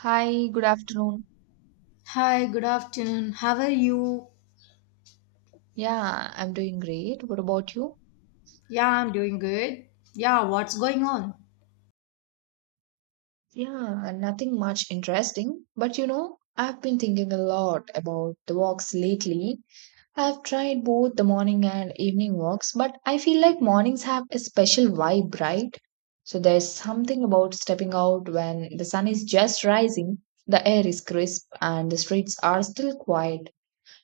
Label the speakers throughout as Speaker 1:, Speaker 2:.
Speaker 1: Hi, good afternoon.
Speaker 2: Hi, good afternoon. How are you?
Speaker 1: Yeah, I'm doing great. What about you?
Speaker 2: Yeah, I'm doing good. Yeah, what's going on?
Speaker 1: Yeah, nothing much interesting. But you know, I've been thinking a lot about the walks lately. I've tried both the morning and evening walks, but I feel like mornings have a special vibe, right? So there's something about stepping out when the sun is just rising, the air is crisp, and the streets are still quiet.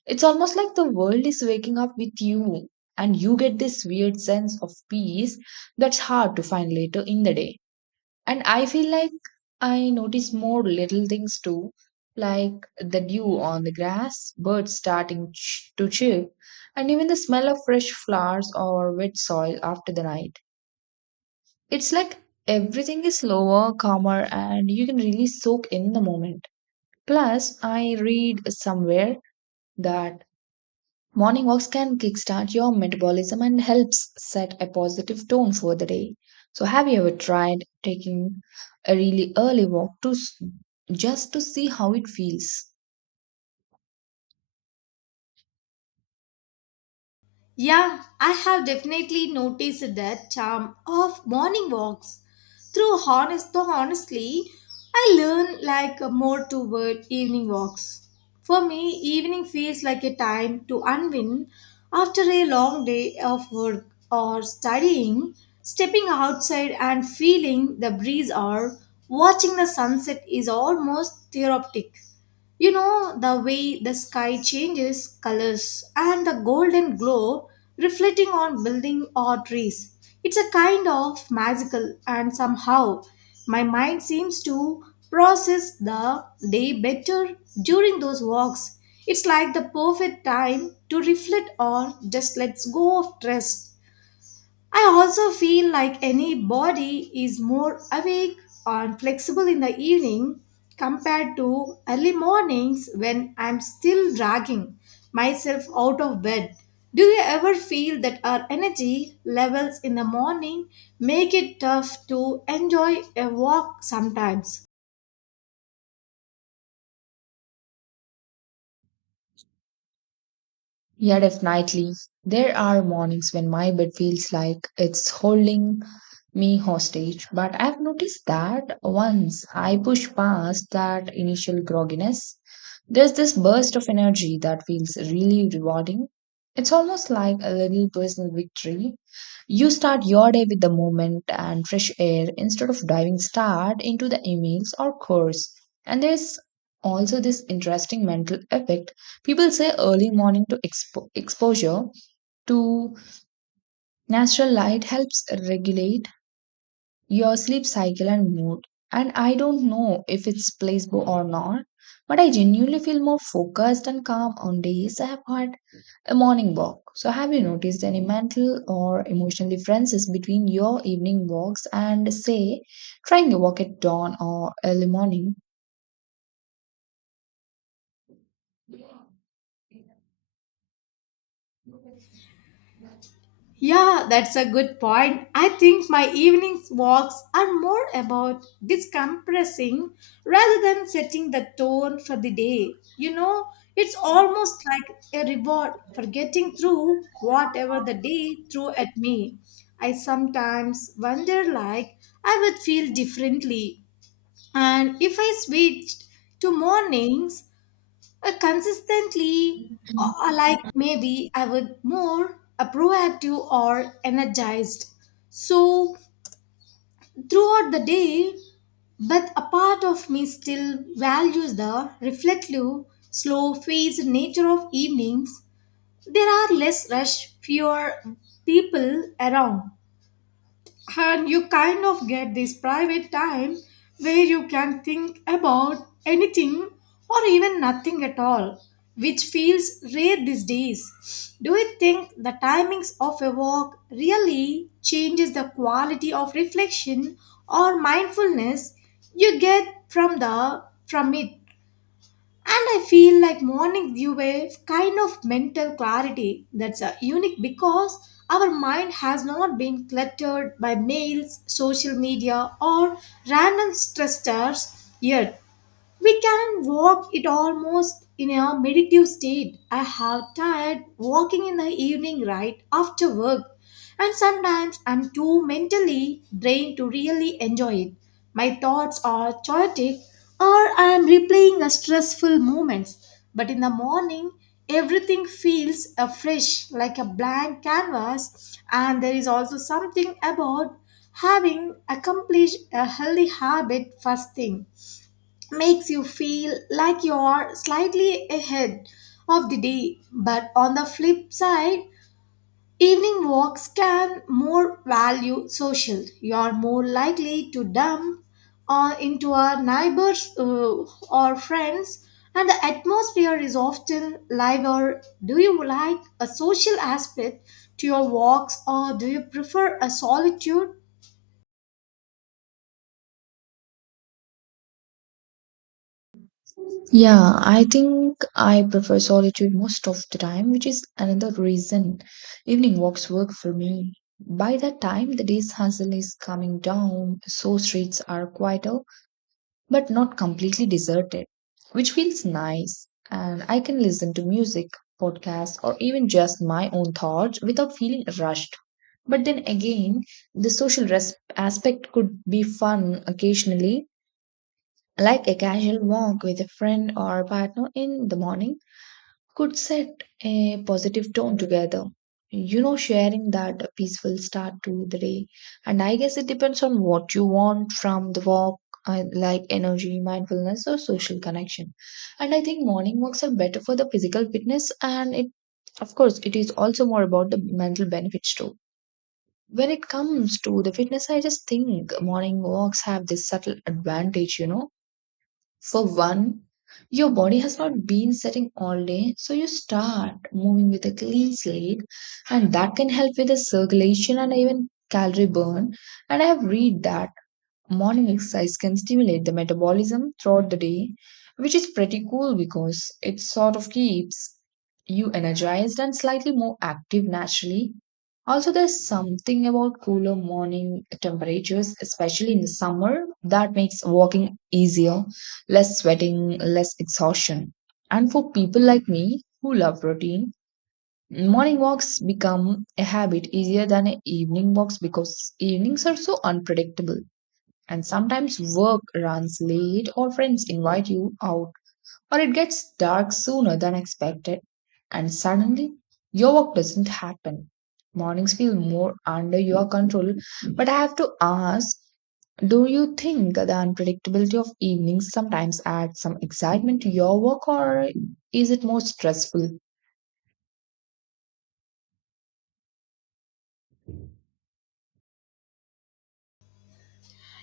Speaker 1: It's almost like the world is waking up with you, and you get this weird sense of peace that's hard to find later in the day. And I feel like I notice more little things too, like the dew on the grass, birds starting to chirp, and even the smell of fresh flowers or wet soil after the night. It's like everything is slower, calmer, and you can really soak in the moment. Plus, I read somewhere that morning walks can kickstart your metabolism and helps set a positive tone for the day. So, have you ever tried taking a really early walk just to see how it feels?
Speaker 2: Yeah, I have definitely noticed that charm of morning walks. Through honest though honestly, I learn like more toward evening walks. For me, evening feels like a time to unwind after a long day of work or studying. Stepping outside and feeling the breeze or watching the sunset is almost therapeutic. You know, the way the sky changes colors and the golden glow reflecting on building or trees. It's a kind of magical and somehow my mind seems to process the day better during those walks. It's like the perfect time to reflect on just let go of stress. I also feel like any body is more awake and flexible in the evening compared to early mornings when I'm still dragging myself out of bed. Do you ever feel that our energy levels in the morning make it tough to enjoy a walk sometimes?
Speaker 1: Yeah, definitely. There are mornings when my bed feels like it's holding me hostage, but I've noticed that once I push past that initial grogginess, there's this burst of energy that feels really rewarding. It's almost like a little personal victory. You start your day with the movement and fresh air instead of diving start into the emails or course. And there's also this interesting mental effect. People say early morning exposure to natural light helps regulate your sleep cycle and mood. And I don't know if it's placebo or not, but I genuinely feel more focused and calm on days I have had a morning walk. So, have you noticed any mental or emotional differences between your evening walks and, say, trying a walk at dawn or early morning?
Speaker 2: Yeah, that's a good point. I think my evening walks are more about decompressing rather than setting the tone for the day. You know, it's almost like a reward for getting through whatever the day threw at me. I sometimes wonder like I would feel differently and if I switched to mornings consistently, like maybe I would more proactive or energized. So throughout the day, but a part of me still values the reflective, slow-paced nature of evenings. There are less rush, fewer people around, and you kind of get this private time where you can think about anything or even nothing at all, which feels rare these days. Do you think the timings of a walk really changes the quality of reflection or mindfulness you get from it? And I feel like morning dew a kind of mental clarity that's unique because our mind has not been cluttered by mails, social media, or random stressors yet. We can walk it almost in a meditative state. I have tried walking in the evening right after work, and sometimes I'm too mentally drained to really enjoy it. My thoughts are chaotic or I am replaying a stressful moments. But in the morning, everything feels fresh like a blank canvas, and there is also something about having accomplished a healthy habit first thing makes you feel like you're slightly ahead of the day. But on the flip side, evening walks can more value social. You're more likely to dump into our neighbors or friends, and the atmosphere is often lighter. Do you like a social aspect to your walks, or do you prefer a solitude?
Speaker 1: Yeah, I think I prefer solitude most of the time, which is another reason evening walks work for me. By that time, the day's hustle is coming down, so streets are quieter but not completely deserted, which feels nice. And I can listen to music, podcasts, or even just my own thoughts without feeling rushed. But then again, the social aspect could be fun occasionally, like a casual walk with a friend or partner in the morning could set a positive tone together. You know, sharing that peaceful start to the day. And I guess it depends on what you want from the walk, like energy, mindfulness, or social connection. And I think morning walks are better for the physical fitness, and it, of course, it is also more about the mental benefits too. When it comes to the fitness, I just think morning walks have this subtle advantage, you know, for one, your body has not been sitting all day, so you start moving with a clean slate, and that can help with the circulation and even calorie burn. And I have read that morning exercise can stimulate the metabolism throughout the day, which is pretty cool because it sort of keeps you energized and slightly more active naturally. Also, there's something about cooler morning temperatures, especially in the summer, that makes walking easier, less sweating, less exhaustion. And for people like me who love routine, morning walks become a habit easier than a evening walks because evenings are so unpredictable. And sometimes work runs late, or friends invite you out, or it gets dark sooner than expected, and suddenly your work doesn't happen. Mornings feel more under your control, but I have to ask, do you think the unpredictability of evenings sometimes adds some excitement to your work, or is it more stressful?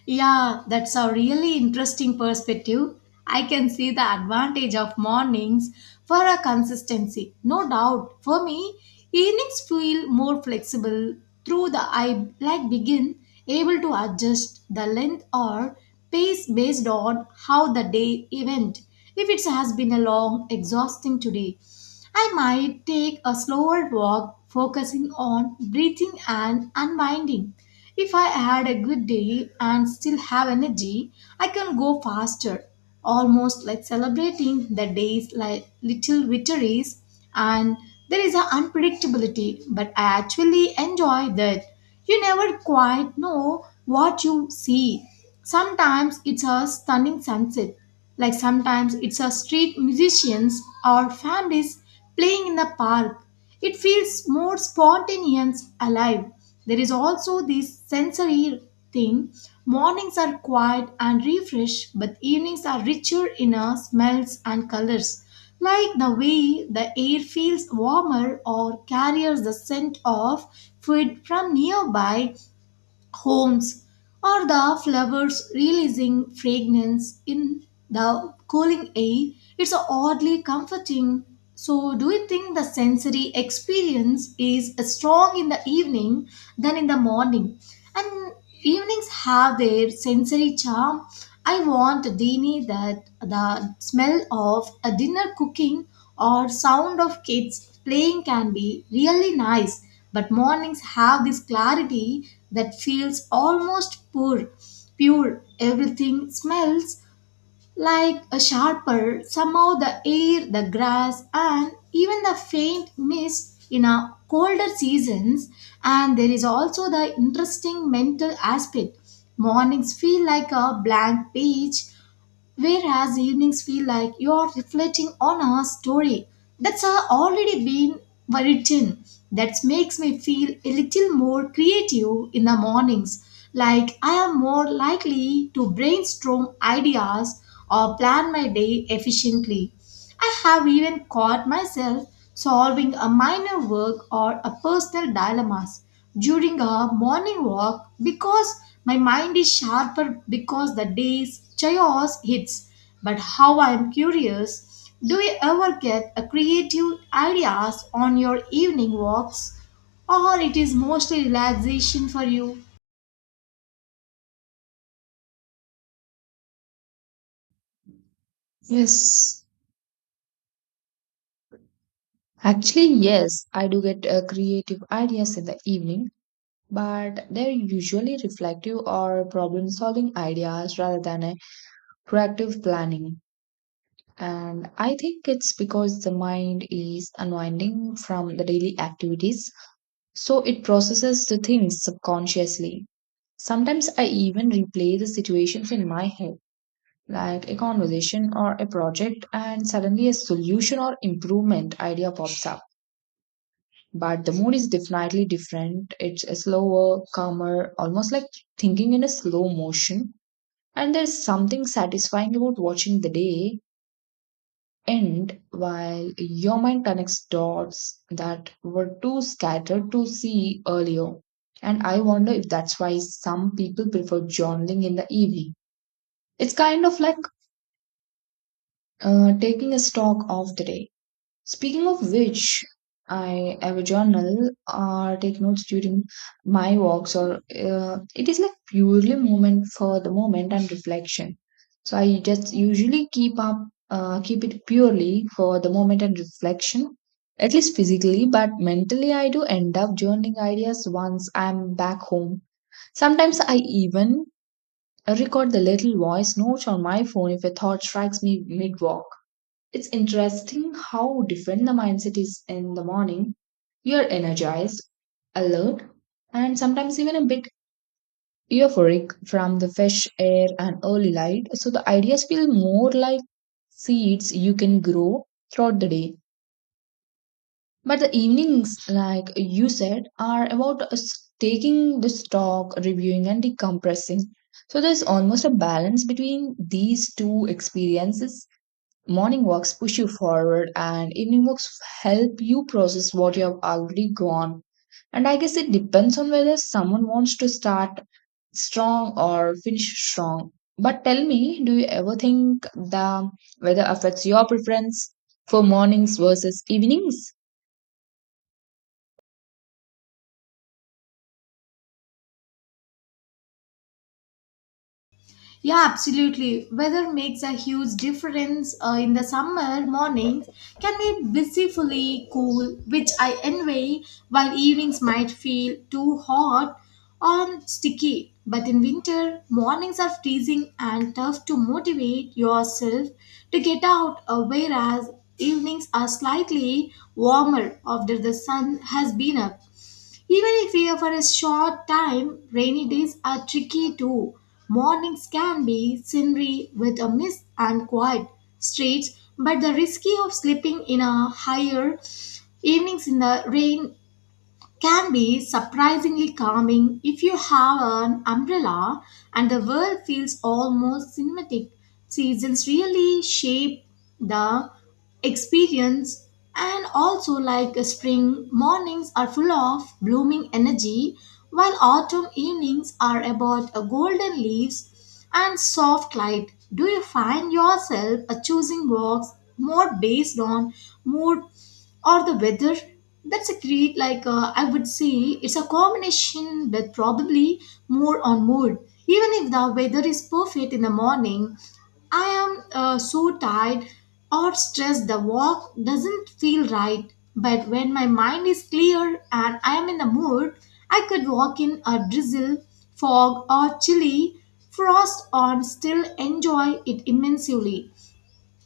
Speaker 2: Yeah, that's a really interesting perspective. I can see the advantage of mornings for a consistency. No doubt. For me, evenings feel more flexible through the I like begin able to adjust the length or pace based on how the day event. If it has been a long, exhausting today, I might take a slower walk focusing on breathing and unwinding. If I had a good day and still have energy, I can go faster, almost like celebrating the days like little victories. And there is an unpredictability, but I actually enjoy that. You never quite know what you see. Sometimes it's a stunning sunset, like sometimes it's a street musicians or families playing in the park. It feels more spontaneous, alive. There is also this sensory thing. Mornings are quiet and refreshed, but evenings are richer in smells and colors. Like the way the air feels warmer or carries the scent of food from nearby homes, or the flowers releasing fragrance in the cooling air, it's oddly comforting. So, do you think the sensory experience is strong in the evening than in the morning? And evenings have their sensory charm. I want a dini that the smell of a dinner cooking or sound of kids playing can be really nice, but mornings have this clarity that feels almost pure. Pure, everything smells like a sharper, somehow the air, the grass, and even the faint mist in our colder seasons. And there is also the interesting mental aspect. Mornings feel like a blank page, whereas evenings feel like you are reflecting on our story that's already been written. That makes me feel a little more creative in the mornings. Like I am more likely to brainstorm ideas or plan my day efficiently. I have even caught myself solving a minor work or a personal dilemmas during a morning walk because my mind is sharper because the day's chaos hits. But how I am curious, do you ever get a creative ideas on your evening walks or it is mostly relaxation for you?
Speaker 1: Yes. Actually, yes, I do get creative ideas in the evening, but they're usually reflective or problem solving ideas rather than a proactive planning. And I think it's because the mind is unwinding from the daily activities, so it processes the things subconsciously. Sometimes I even replay the situations in my head, like a conversation or a project, and suddenly a solution or improvement idea pops up. But the mood is definitely different. It's a slower, calmer, almost like thinking in a slow motion. And there's something satisfying about watching the day end while your mind connects dots that were too scattered to see earlier. And I wonder if that's why some people prefer journaling in the evening. It's kind of like taking a stock of the day. Speaking of which, I have a journal or take notes during my walks, or it is like purely moment for the moment and reflection. So I just usually keep it purely for the moment and reflection, at least physically, but mentally I do end up journaling ideas once I'm back home. Sometimes I even record the little voice notes on my phone if a thought strikes me mid walk. It's interesting how different the mindset is in the morning. You're energized, alert, and sometimes even a bit euphoric from the fresh air and early light. So the ideas feel more like seeds you can grow throughout the day. But the evenings, like you said, are about us taking the stock, reviewing, and decompressing. So there's almost a balance between these two experiences. Morning walks push you forward, and evening walks help you process what you have already gone. And I guess it depends on whether someone wants to start strong or finish strong. But tell me, do you ever think the weather affects your preference for mornings versus evenings?
Speaker 2: Yeah, absolutely. Weather makes a huge difference in the summer mornings can be blissfully cool, which I envy, while evenings might feel too hot or sticky. But in winter, mornings are freezing and tough to motivate yourself to get out, whereas evenings are slightly warmer after the sun has been up. Even if we are for a short time, rainy days are tricky too. Mornings can be scenery with a mist and quiet streets, but the risk of sleeping in a higher evenings in the rain can be surprisingly calming if you have an umbrella and the world feels almost cinematic. Seasons really shape the experience and also like a spring mornings are full of blooming energy while autumn evenings are about a golden leaves and soft light. Do you find yourself a choosing walks more based on mood or the weather? That's a great, like, I would say it's a combination with probably more on mood. Even if the weather is perfect in the morning, I am so tired or stressed, the walk doesn't feel right. But when my mind is clear and I am in the mood, I could walk in a drizzle, fog, or chilly frost and still enjoy it immensely.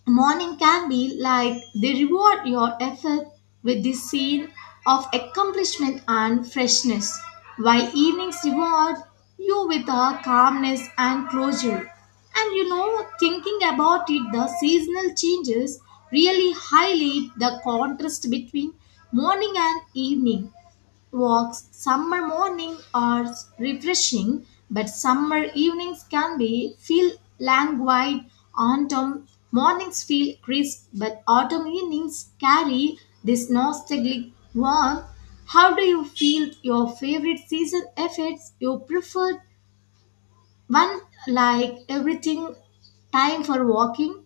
Speaker 2: Morning can be like they reward your effort with the scene of accomplishment and freshness, while evenings reward you with a calmness and closure. And you know, thinking about it, the seasonal changes really highlight the contrast between morning and evening. Walks summer morning are refreshing, but summer evenings can be feel languid. Autumn mornings feel crisp, but autumn evenings carry this nostalgic warmth. How do you feel your favorite season affects your preferred one, like everything time for walking?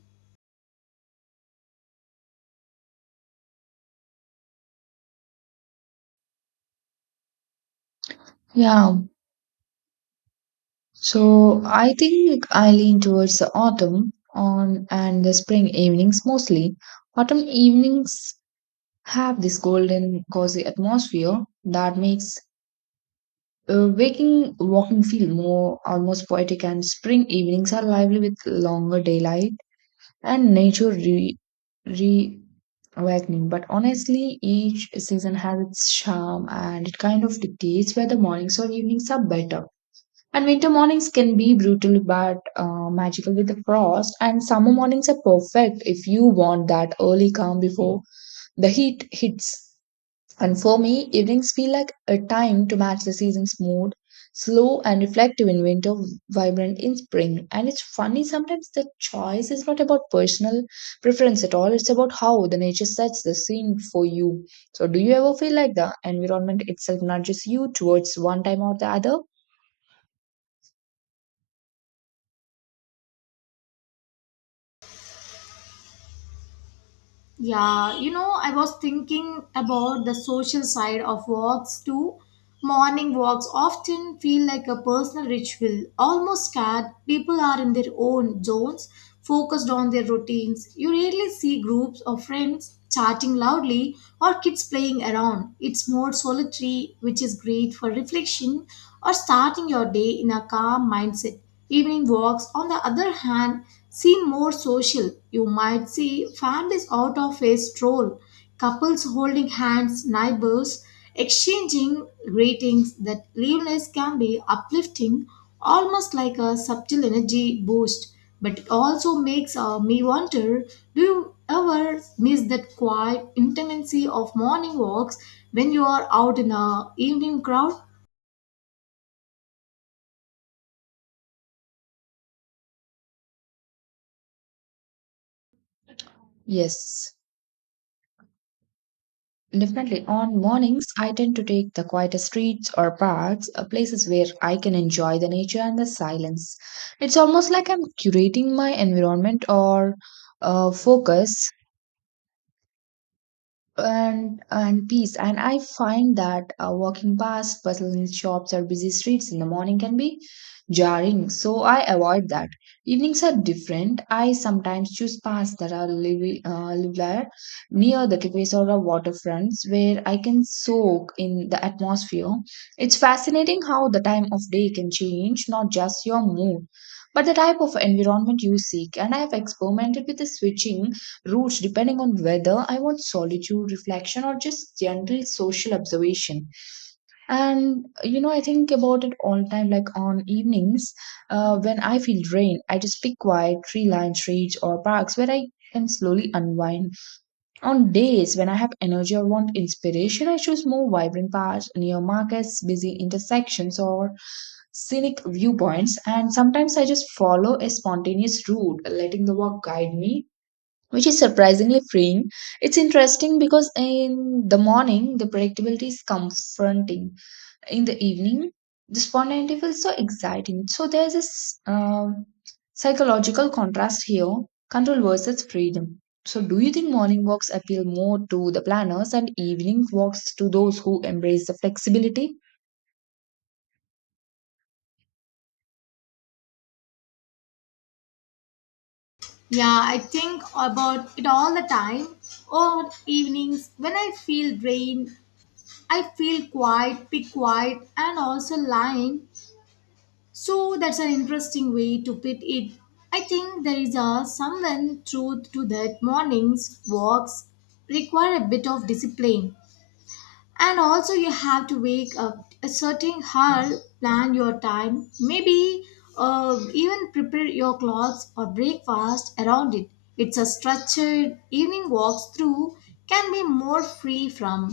Speaker 1: Yeah, so I think I lean towards the autumn on and the spring evenings mostly. Autumn evenings have this golden cozy atmosphere that makes waking walking feel more almost poetic, and spring evenings are lively with longer daylight and nature re, re awakening. But honestly, each season has its charm and it kind of dictates whether mornings or evenings are better. And winter mornings can be brutal but magical with the frost, and summer mornings are perfect if you want that early calm before the heat hits. And for me, evenings feel like a time to match the season's mood, slow and reflective in winter, vibrant in spring. And it's funny, sometimes the choice is not about personal preference at all, it's about how the nature sets the scene for you. So, do you ever feel like the environment itself nudges you towards one time or the other?
Speaker 2: Yeah, you know, I was thinking about the social side of walks too. Morning walks often feel like a personal ritual, almost scared. People are in their own zones, focused on their routines. You rarely see groups of friends chatting loudly or kids playing around. It's more solitary, which is great for reflection or starting your day in a calm mindset. Evening walks, on the other hand, seem more social. You might see families out of a stroll, couples holding hands, neighbors exchanging greetings. That liveness can be uplifting, almost like a subtle energy boost. But it also makes me wonder, do you ever miss that quiet intimacy of morning walks when you are out in a evening crowd?
Speaker 1: Yes. Definitely. On mornings, I tend to take the quieter streets or parks, places where I can enjoy the nature and the silence. It's almost like I'm curating my environment or focus and peace. And I find that walking past bustling shops or busy streets in the morning can be jarring, so I avoid that. Evenings are different. I sometimes choose paths that are live near the cafes or the waterfronts where I can soak in the atmosphere. It's fascinating how the time of day can change not just your mood but the type of environment you seek. And I have experimented with the switching routes depending on whether I want solitude, reflection, or just general social observation. And you know, I think about it all the time. Like on evenings, when I feel drained, I just pick quiet tree-lined streets or parks where I can slowly unwind. On days when I have energy or want inspiration, I choose more vibrant paths near markets, busy intersections, or scenic viewpoints. And sometimes I just follow a spontaneous route letting the walk guide me, which is surprisingly freeing. It's interesting because in the morning, the predictability is confronting. In the evening, the spontaneity feels so exciting. So there's this psychological contrast here, control versus freedom. So, do you think morning walks appeal more to the planners and evening walks to those who embrace the flexibility?
Speaker 2: Yeah, I think about it all the time. On evenings, when I feel drained, I feel quiet, be quiet, and also lying. So that's an interesting way to put it. I think there is a someone truth to that mornings walks require a bit of discipline and also you have to wake up a certain hour, plan your time, maybe even prepare your clothes or breakfast around it. It's a structured evening walks through can be more free from,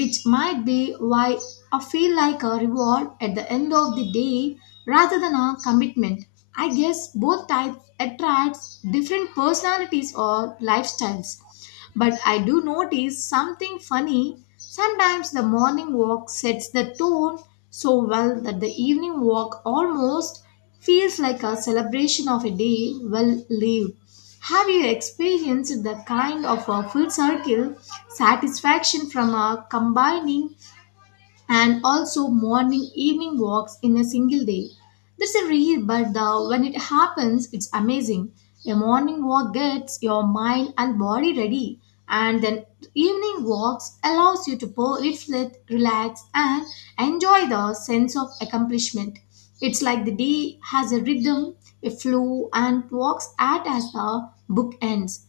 Speaker 2: which might be why I feel like a reward at the end of the day rather than a commitment. I guess both types attracts different personalities or lifestyles, but I do notice something funny. Sometimes the morning walk sets the tone so well that the evening walk almost feels like a celebration of a day well lived. Have you experienced the kind of a full circle satisfaction from a combining and also morning evening walks in a single day? That's a rare but when it happens it's amazing. A morning walk gets your mind and body ready, and then evening walks allows you to pour, reflect, relax and enjoy the sense of accomplishment. It's like the day has a rhythm, a flow, and walks at as the book ends.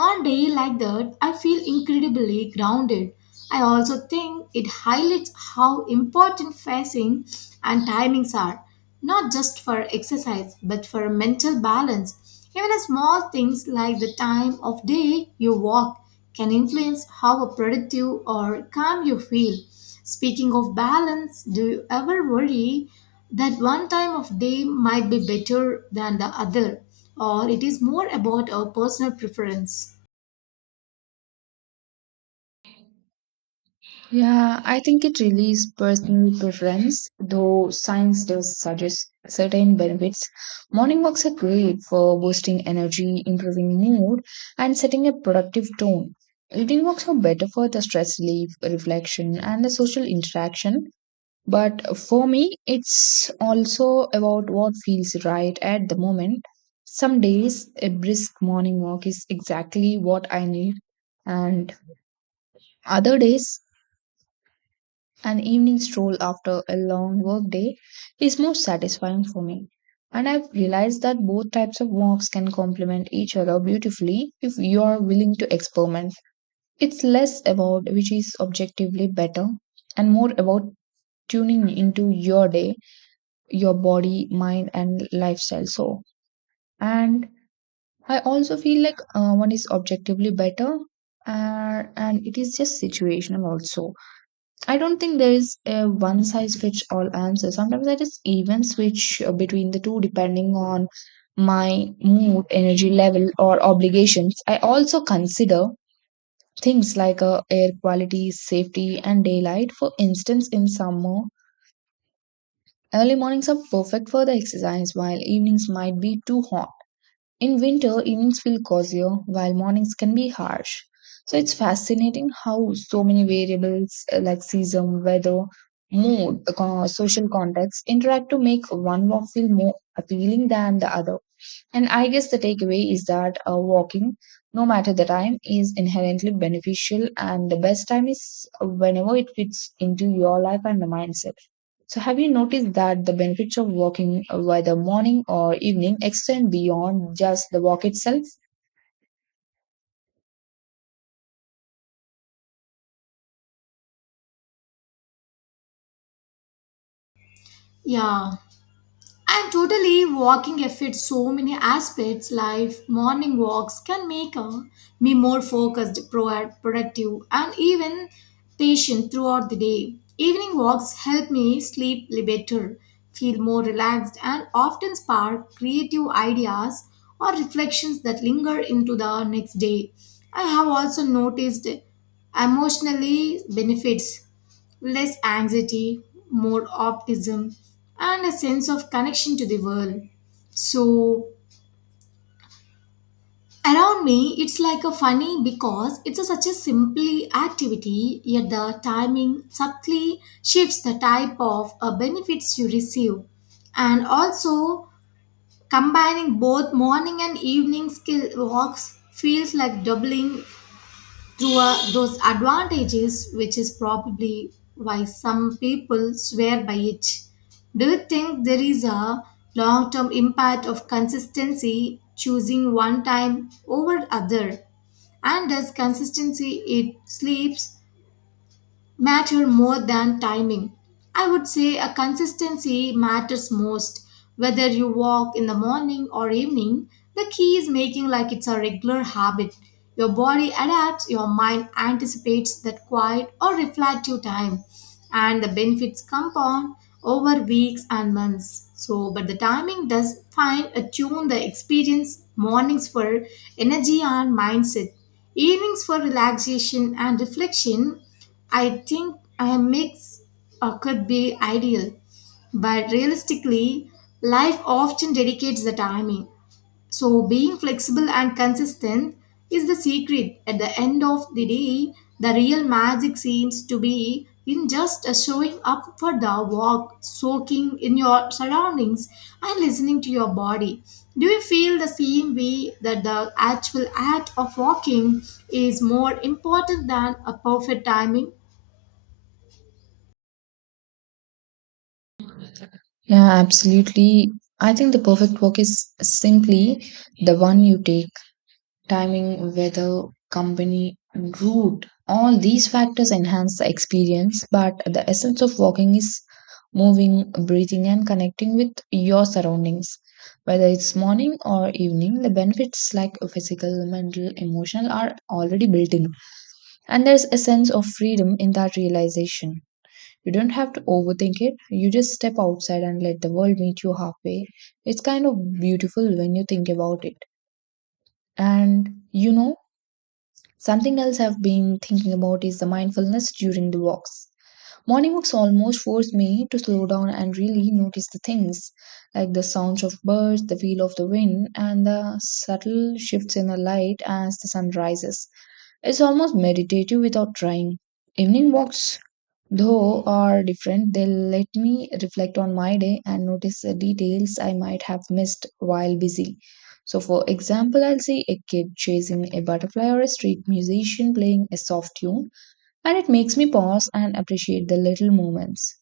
Speaker 2: On day like that, I feel incredibly grounded. I also think it highlights how important facing and timings are, not just for exercise but for mental balance. Even small things like the time of day you walk can influence how productive or calm you feel. Speaking of balance, do you ever worry that one time of day might be better than the other, or it is more about our personal preference?
Speaker 1: Yeah, I think it really is personal preference, though science does suggest certain benefits. Morning walks are great for boosting energy, improving mood, and setting a productive tone. Evening walks are better for the stress relief, reflection, and the social interaction. But for me, it's also about what feels right at the moment. Some days, a brisk morning walk is exactly what I need, and other days, an evening stroll after a long workday is most satisfying for me. And I've realized that both types of walks can complement each other beautifully if you are willing to experiment. It's less about which is objectively better and more about tuning into your day, your body, mind, and lifestyle. So, and I also feel like one is objectively better, and it is just situational also. I don't think there is a one size fits all answer. Sometimes I just even switch between the two depending on my mood, energy level, or obligations. I also consider things like air quality, safety, and daylight. For instance, in summer, early mornings are perfect for the exercise, while evenings might be too hot. In winter, evenings feel cozier, while mornings can be harsh. So it's fascinating how so many variables like season, weather, mood, social context interact to make one walk feel more appealing than the other. And I guess the takeaway is that walking, no matter the time, is inherently beneficial, and the best time is whenever it fits into your life and the mindset. So, have you noticed that the benefits of walking, whether morning or evening, extend beyond just the walk itself?
Speaker 2: Yeah, and totally walking affects so many aspects. Life, morning walks can make me more focused, productive, and even patient throughout the day. Evening walks help me sleep better, feel more relaxed, and often spark creative ideas or reflections that linger into the next day. I have also noticed emotionally benefits, less anxiety, more optimism, and a sense of connection to the world. So, around me, it's like a funny because it's a, such a simply activity, yet the timing subtly shifts the type of benefits you receive. And also, combining both morning and evening skill walks feels like doubling through those advantages, which is probably why some people swear by it. Do you think there is a long term impact of consistency choosing one time over other? And does consistency it sleeps matter more than timing. I would say a consistency matters most. Whether you walk in the morning or evening, the key is making like it's a regular habit. Your body adapts, your mind anticipates that quiet or reflective time, and the benefits compound over weeks and months. So, but the timing does fine attune the experience, mornings for energy and mindset, evenings for relaxation and reflection. I think a mix could be ideal, but realistically, life often dedicates the timing. So, being flexible and consistent is the secret. At the end of the day, the real magic seems to be in just showing up for the walk, soaking in your surroundings, and listening to your body. Do you feel the same way that the actual act of walking is more important than a perfect timing?
Speaker 1: Yeah, absolutely. I think the perfect walk is simply the one you take. Timing, weather, company, and route, all these factors enhance the experience, but the essence of walking is moving, breathing, and connecting with your surroundings. Whether it's morning or evening, the benefits like physical, mental, emotional are already built in. And there's a sense of freedom in that realization. You don't have to overthink it, you just step outside and let the world meet you halfway. It's kind of beautiful when you think about it. And you know, something else I've been thinking about is the mindfulness during the walks. Morning walks almost force me to slow down and really notice the things, like the sounds of birds, the feel of the wind, and the subtle shifts in the light as the sun rises. It's almost meditative without trying. Evening walks though are different, they let me reflect on my day and notice the details I might have missed while busy. So, for example, I'll see a kid chasing a butterfly or a street musician playing a soft tune, and it makes me pause and appreciate the little moments.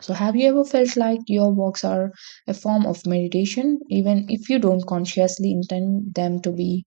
Speaker 1: So, have you ever felt like your walks are a form of meditation, even if you don't consciously intend them to be?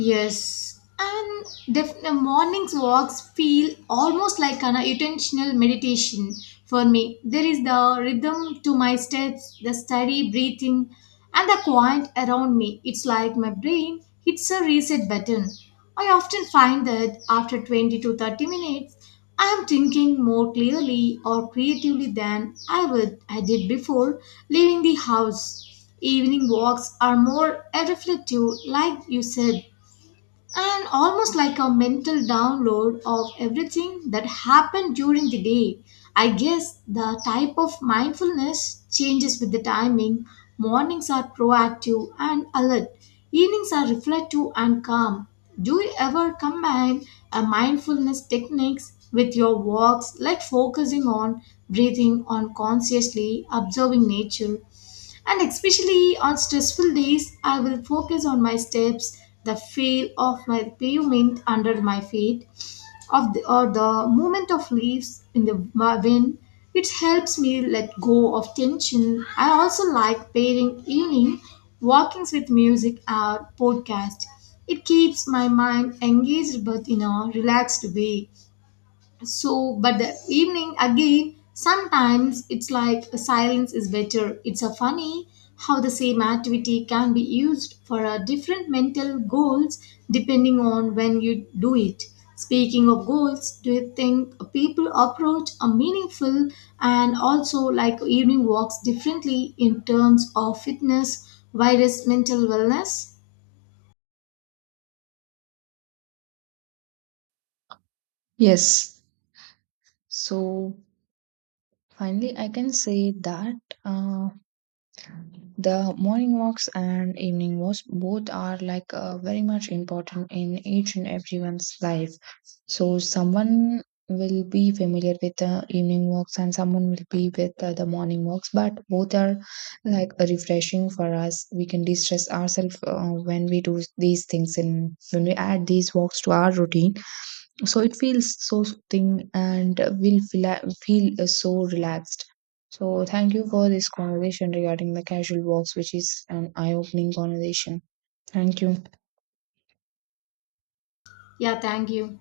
Speaker 2: Yes, and the morning's walks feel almost like an intentional meditation for me. There is the rhythm to my steps, the steady breathing, and the quiet around me. It's like my brain hits a reset button. I often find that after 20 to 30 minutes, I am thinking more clearly or creatively than I did before leaving the house. Evening walks are more reflective, like you said, and almost like a mental download of everything that happened during the day. I guess the type of mindfulness changes with the timing. Mornings are proactive and alert, evenings are reflective and calm. Do you ever combine a mindfulness techniques with your walks, like focusing on breathing, on consciously observing nature? And especially on stressful days, I will focus on my steps, the feel of my pavement under my feet, or the movement of leaves in the wind. It helps me let go of tension. I also like pairing evening walkings with music or podcast. It keeps my mind engaged but in a relaxed way. So, but the evening again, sometimes it's like a silence is better. It's a funny how the same activity can be used for a different mental goals depending on when you do it. Speaking of goals, do you think people approach a meaningful and also like evening walks differently in terms of fitness, virus, mental wellness?
Speaker 1: Yes. So, finally, I can say that. Uh, The morning walks and evening walks both are like very much important in each and everyone's life. So someone will be familiar with the evening walks and someone will be with the morning walks, but both are like refreshing for us. We can distress ourselves when we do these things and when we add these walks to our routine, so it feels so soothing and feel so relaxed. So thank you for this conversation regarding the casual walks, which is an eye-opening conversation. Thank you.
Speaker 2: Yeah, thank you.